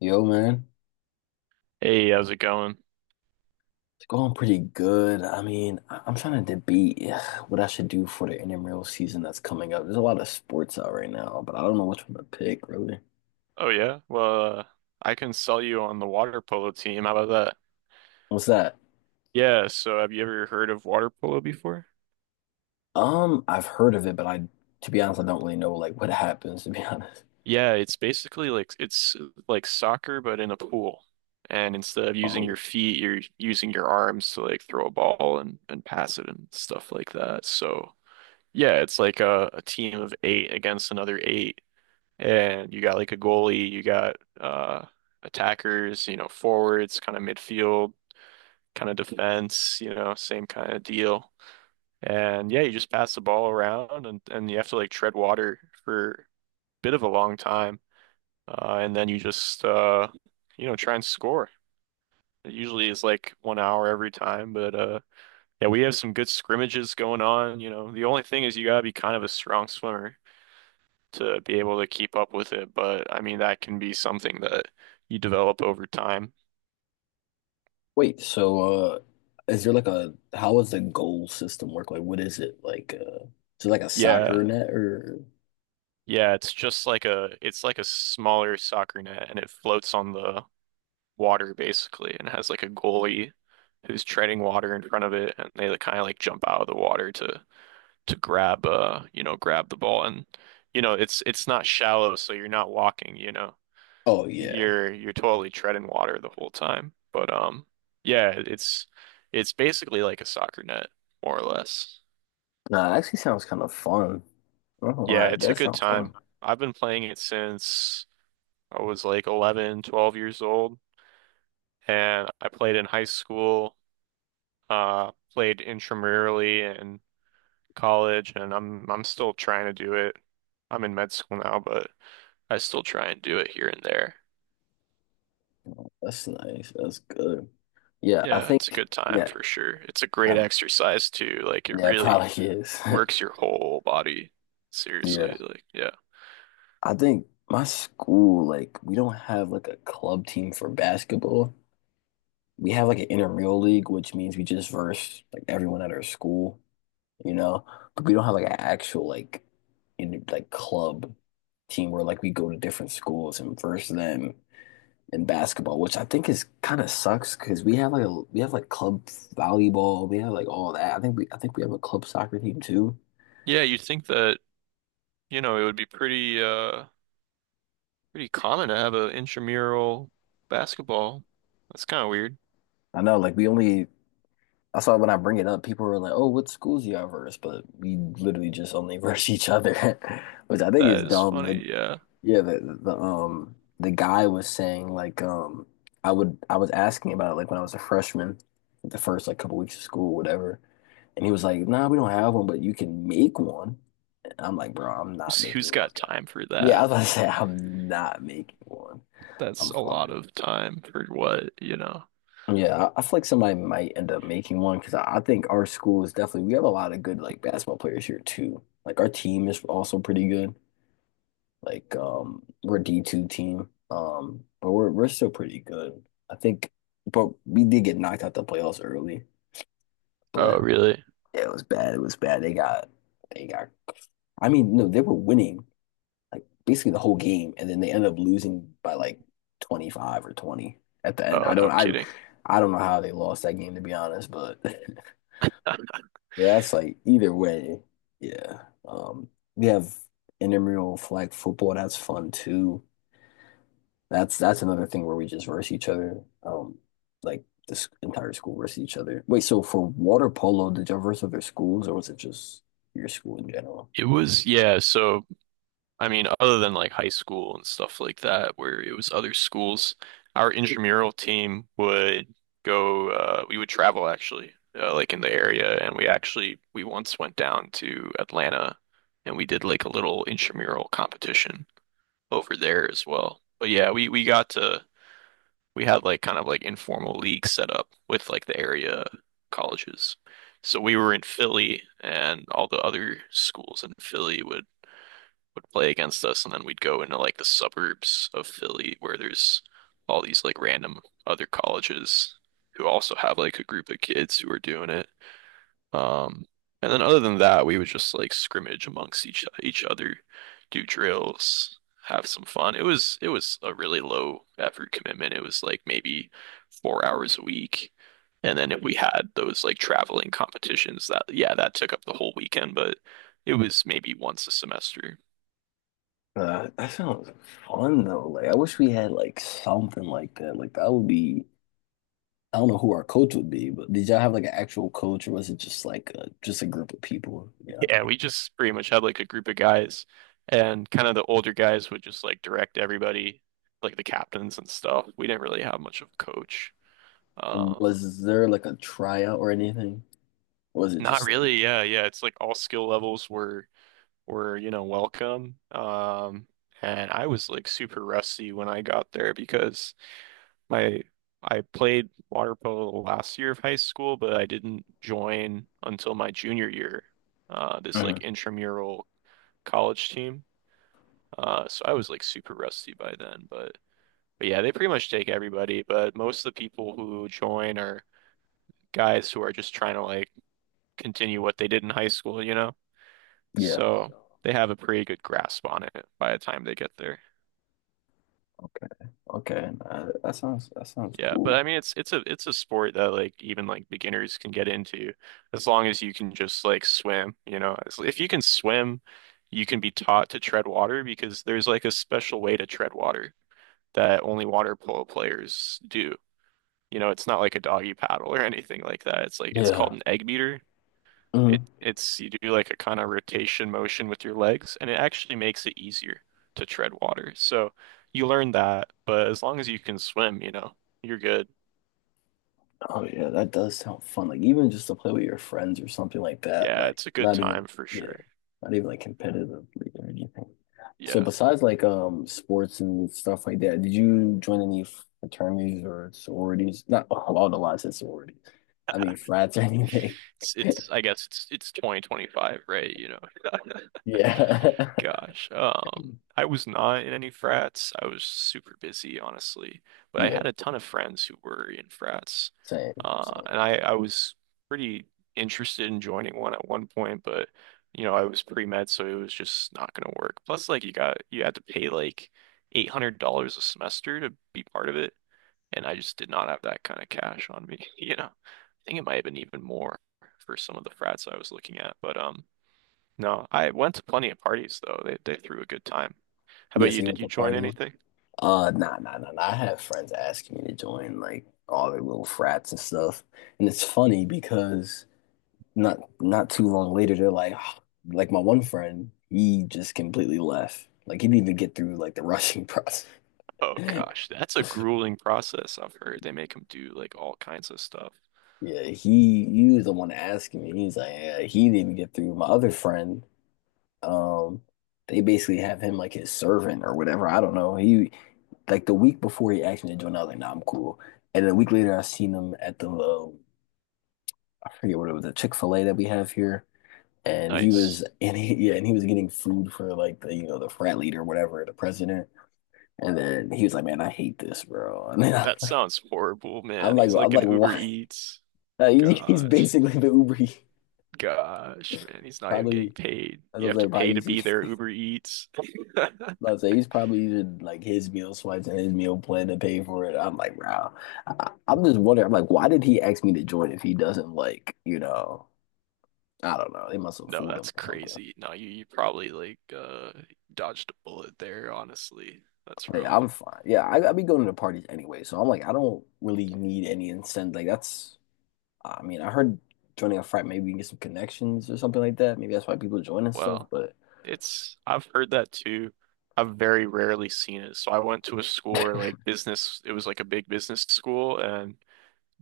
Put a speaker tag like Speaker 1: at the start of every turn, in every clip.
Speaker 1: Yo, man,
Speaker 2: Hey, how's it going?
Speaker 1: it's going pretty good. I'm trying to debate what I should do for the intramural season that's coming up. There's a lot of sports out right now, but I don't know which one to pick, really.
Speaker 2: Oh yeah, well, I can sell you on the water polo team. How about that?
Speaker 1: What's that?
Speaker 2: Yeah, so have you ever heard of water polo before?
Speaker 1: I've heard of it, but to be honest, I don't really know like what happens, to be honest.
Speaker 2: Yeah, it's like soccer but in a pool. And instead of using
Speaker 1: Oh,
Speaker 2: your feet, you're using your arms to like throw a ball and pass it and stuff like that. So, yeah, it's like a team of eight against another eight. And you got like a goalie, you got attackers, you know, forwards, kind of midfield kind of defense, you know, same kind of deal. And yeah, you just pass the ball around and you have to like tread water for a bit of a long time. And then you just, you know, try and score. It usually is like 1 hour every time, but yeah, we have some good scrimmages going on. You know, the only thing is you gotta be kind of a strong swimmer to be able to keep up with it. But I mean, that can be something that you develop over time.
Speaker 1: wait, so is there like how does the goal system work? Like, what is it? Like, is it like a Yeah. soccer
Speaker 2: Yeah.
Speaker 1: net or?
Speaker 2: Yeah, it's just like a smaller soccer net, and it floats on the water basically and has like a goalie who's treading water in front of it, and they kind of like jump out of the water to grab you know, grab the ball. And you know, it's not shallow, so you're not walking, you know,
Speaker 1: Oh, yeah.
Speaker 2: you're totally treading water the whole time. But yeah, it's basically like a soccer net, more or less.
Speaker 1: Nah, it actually sounds kind of fun. I don't know
Speaker 2: Yeah,
Speaker 1: why. That
Speaker 2: it's
Speaker 1: Yeah,
Speaker 2: a good
Speaker 1: sounds
Speaker 2: time.
Speaker 1: fun.
Speaker 2: I've been playing it since I was like 11, 12 years old, and I played in high school, played intramurally in college, and I'm still trying to do it. I'm in med school now, but I still try and do it here and there.
Speaker 1: That's nice. That's good. Yeah, I
Speaker 2: Yeah, it's a
Speaker 1: think
Speaker 2: good time
Speaker 1: yeah,
Speaker 2: for sure. It's a great
Speaker 1: um,
Speaker 2: exercise too. Like it
Speaker 1: yeah, it
Speaker 2: really
Speaker 1: probably is.
Speaker 2: works your whole body.
Speaker 1: Yeah.
Speaker 2: Seriously, like yeah.
Speaker 1: I think my school, like, we don't have like a club team for basketball. We have like an intramural league, which means we just verse like everyone at our school, you know. But we don't have like an actual like in like club team where like we go to different schools and verse them in basketball, which I think is kind of sucks because we have like a we have like club volleyball, we have like all that. I think we have a club soccer team too.
Speaker 2: Yeah, you'd think that, you know, it would be pretty pretty common to have an intramural basketball. That's kind of weird.
Speaker 1: I know, like we only I saw when I bring it up, people were like, "Oh, what schools you all verse?" But we literally just only verse each other, which I think is
Speaker 2: That
Speaker 1: That's
Speaker 2: is
Speaker 1: dumb. Like,
Speaker 2: funny, yeah.
Speaker 1: yeah, the guy was saying like I was asking about it like when I was a freshman, the first like couple weeks of school, whatever, and he was like, "Nah, we don't have one, but you can make one." And I'm like, "Bro, I'm not
Speaker 2: Who's,
Speaker 1: making
Speaker 2: who's
Speaker 1: one."
Speaker 2: got
Speaker 1: guy.
Speaker 2: time for
Speaker 1: Yeah, I
Speaker 2: that?
Speaker 1: was about to say I'm not making one.
Speaker 2: That's
Speaker 1: I'm
Speaker 2: a lot
Speaker 1: fine.
Speaker 2: of time for what, you know?
Speaker 1: Yeah, I feel like somebody might end up making one because I think our school is definitely we have a lot of good like basketball players here too. Like our team is also pretty good. Like we're a D2 team. But we're still pretty good. I think but we did get knocked out the playoffs early.
Speaker 2: Oh,
Speaker 1: But
Speaker 2: really?
Speaker 1: yeah, it was bad. It was bad. They got I mean, no, they were winning like basically the whole game, and then they end up losing by like 25 or 20 at the end.
Speaker 2: Oh, no kidding.
Speaker 1: I don't know how they lost that game to be honest, but that's like either way, yeah. We have intramural flag football. That's fun too. That's another thing where we just verse each other. Like this entire school versus each other. Wait, so for water polo, did y'all verse other schools, or was it just your school in general?
Speaker 2: It was, yeah, so I mean, other than like high school and stuff like that, where it was other schools, our intramural team would go, we would travel actually, like in the area, and we actually, we once went down to Atlanta and we did like a little intramural competition over there as well. But yeah, we got to we had like kind of like informal leagues set up with like the area colleges. So we were in Philly, and all the other schools in Philly would play against us, and then we'd go into like the suburbs of Philly where there's all these like random other colleges who also have like a group of kids who are doing it. Um, and then other than that, we would just like scrimmage amongst each other, do drills, have some fun. It was a really low effort commitment. It was like maybe 4 hours a week. And then we had those like traveling competitions that yeah, that took up the whole weekend, but it was maybe once a semester.
Speaker 1: That sounds fun though. Like I wish we had like something like that. Like that would be I don't know who our coach would be, but did y'all have like an actual coach or was it just like a just a group of people? Yeah.
Speaker 2: Yeah, we just pretty much had like a group of guys, and kind of the older guys would just like direct everybody, like the captains and stuff. We didn't really have much of a coach.
Speaker 1: And
Speaker 2: Um
Speaker 1: Was there like a tryout or anything? Or was it
Speaker 2: Not
Speaker 1: just like
Speaker 2: really. Yeah, yeah. It's like all skill levels were, you know, welcome. And I was like super rusty when I got there because my I played water polo the last year of high school, but I didn't join until my junior year. This
Speaker 1: Mhm.
Speaker 2: like intramural college team. So I was like super rusty by then, but yeah, they pretty much take everybody, but most of the people who join are guys who are just trying to like continue what they did in high school, you know?
Speaker 1: Yeah.
Speaker 2: So they have a pretty good grasp on it by the time they get there.
Speaker 1: Okay. Okay. That sounds Yeah.
Speaker 2: Yeah, but
Speaker 1: cool.
Speaker 2: I mean it's a sport that like even like beginners can get into as long as you can just like swim, you know. As- If you can swim, you can be taught to tread water because there's like a special way to tread water that only water polo players do. You know, it's not like a doggy paddle or anything like that. It's like
Speaker 1: Yeah.
Speaker 2: it's called
Speaker 1: Yeah.
Speaker 2: an egg beater.
Speaker 1: Mm.
Speaker 2: It's you do like a kind of rotation motion with your legs, and it actually makes it easier to tread water. So you learn that, but as long as you can swim, you know, you're good.
Speaker 1: Oh yeah, that does sound fun. Like even just to play with your friends or something like that.
Speaker 2: Yeah,
Speaker 1: Like
Speaker 2: it's a good
Speaker 1: not even
Speaker 2: time for
Speaker 1: yeah,
Speaker 2: sure.
Speaker 1: not even like competitively or anything. So
Speaker 2: Yeah.
Speaker 1: besides like sports and stuff like that, did you join any fraternities or sororities? Not a lot of lots of sororities. I mean frats or anything.
Speaker 2: It's I guess it's 2025, right? You know,
Speaker 1: Yeah.
Speaker 2: gosh. I was not in any frats. I was super busy, honestly. But I
Speaker 1: Yeah.
Speaker 2: had a ton of friends who were in frats.
Speaker 1: Same. So
Speaker 2: I was pretty interested in joining one at one point, but you know, I was pre-med, so it was just not gonna work. Plus, like you had to pay like $800 a semester to be part of it, and I just did not have that kind of cash on me, you know. I think it might have been even more for some of the frats I was looking at, but no, I went to plenty of parties though. They threw a good time. How
Speaker 1: yeah,
Speaker 2: about you?
Speaker 1: so you
Speaker 2: Did
Speaker 1: went
Speaker 2: you
Speaker 1: to
Speaker 2: join
Speaker 1: parties.
Speaker 2: anything?
Speaker 1: Nah, nah, nah, nah. I have friends asking me to join like all their little frats and stuff, and it's funny because. Not not too long later, they're like, like my one friend, he just completely left. Like he didn't even get through like the rushing process.
Speaker 2: Oh gosh, that's a grueling process. I've heard they make him do like all kinds of stuff.
Speaker 1: Yeah, he was the one asking me. He's like, yeah, he didn't even get through. My other friend, um, they basically have him like his servant or whatever. I don't know. He like the week before he asked me to join, I was like, nah, I'm cool. And then a week later, I seen him at the I forget what it was, a Chick-fil-A that we have here. And he
Speaker 2: Nice.
Speaker 1: was and he yeah and he was getting food for like the you know the frat leader or whatever the president. And then he was like, man, I hate this bro. And then
Speaker 2: That sounds horrible, man. He's
Speaker 1: I'm
Speaker 2: like an
Speaker 1: like,
Speaker 2: Uber
Speaker 1: why?
Speaker 2: Eats.
Speaker 1: He's
Speaker 2: Gosh.
Speaker 1: basically the Uber Eats.
Speaker 2: Gosh, man. He's not even getting
Speaker 1: Probably
Speaker 2: paid.
Speaker 1: as I
Speaker 2: You
Speaker 1: was
Speaker 2: have to
Speaker 1: like probably
Speaker 2: pay to
Speaker 1: using
Speaker 2: be there, Uber Eats.
Speaker 1: let's say he's probably using like his meal swipes and his meal plan to pay for it. I'm like, wow, I'm just wondering. I'm like, why did he ask me to join if he doesn't like, you know, I don't know, they must have
Speaker 2: No,
Speaker 1: fooled him
Speaker 2: that's
Speaker 1: or something.
Speaker 2: crazy. No, you probably like dodged a bullet there, honestly. That's
Speaker 1: Hey,
Speaker 2: rough.
Speaker 1: I'm fine. Yeah, I be going to parties anyway, so I'm like, I don't really need any incentive. Like that's, I mean, I heard joining a frat maybe you can get some connections or something like that. Maybe that's why people join and stuff.
Speaker 2: Well,
Speaker 1: But
Speaker 2: it's I've heard that too. I've very rarely seen it. So I went to a school where like business, it was like a big business school, and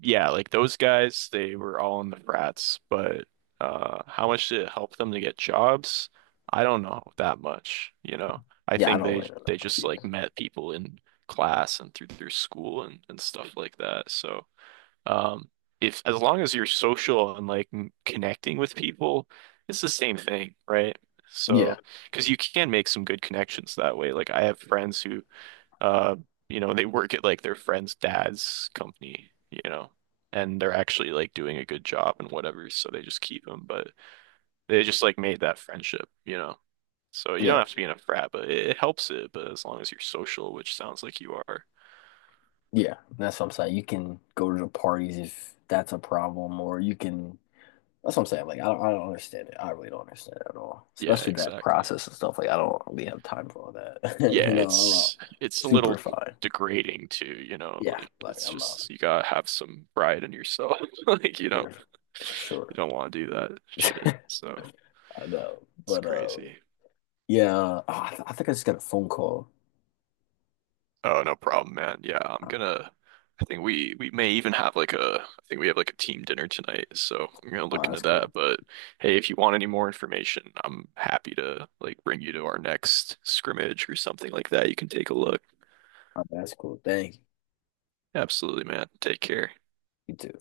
Speaker 2: yeah, like those guys, they were all in the frats. But how much did it help them to get jobs? I don't know that much. You know, I
Speaker 1: yeah, I
Speaker 2: think
Speaker 1: don't really know that
Speaker 2: they
Speaker 1: much
Speaker 2: just like
Speaker 1: either.
Speaker 2: met people in class and through their school and stuff like that. So. Um, if as long as you're social and like m- connecting with people, it's the same thing, right?
Speaker 1: Yeah,
Speaker 2: So, because you can make some good connections that way. Like I have friends who, uh, you know, they work at like their friend's dad's company, you know, and they're actually like doing a good job and whatever, so they just keep them. But they just like made that friendship, you know. So you don't
Speaker 1: yeah,
Speaker 2: have to be in a frat, but it helps it. But as long as you're social, which sounds like you are,
Speaker 1: yeah. That's what I'm saying. You can go to the parties if that's a problem, or you can. That's what I'm saying. Like I don't understand it. I really don't understand it at all.
Speaker 2: yeah,
Speaker 1: Especially that
Speaker 2: exactly.
Speaker 1: process and stuff. Like I don't really have time for all that.
Speaker 2: Yeah,
Speaker 1: You know, I'm
Speaker 2: it's a
Speaker 1: super
Speaker 2: little
Speaker 1: fine.
Speaker 2: degrading too, you know,
Speaker 1: Yeah,
Speaker 2: like
Speaker 1: like
Speaker 2: it's
Speaker 1: I'm uh,
Speaker 2: just you gotta have some pride in yourself. Like
Speaker 1: yeah, for
Speaker 2: you
Speaker 1: sure.
Speaker 2: don't want to do that shit. So
Speaker 1: I know,
Speaker 2: it's
Speaker 1: but
Speaker 2: crazy.
Speaker 1: I think I just got a phone call.
Speaker 2: Oh, no problem, man. Yeah,
Speaker 1: Uh,
Speaker 2: I think we may even have like a I think we have like a team dinner tonight, so I'm gonna
Speaker 1: Oh,
Speaker 2: look into
Speaker 1: that's cool.
Speaker 2: that. But hey, if you want any more information, I'm happy to like bring you to our next scrimmage or something like that. You can take a look.
Speaker 1: Oh, that's cool. Thank you.
Speaker 2: Absolutely, man. Take care.
Speaker 1: You too.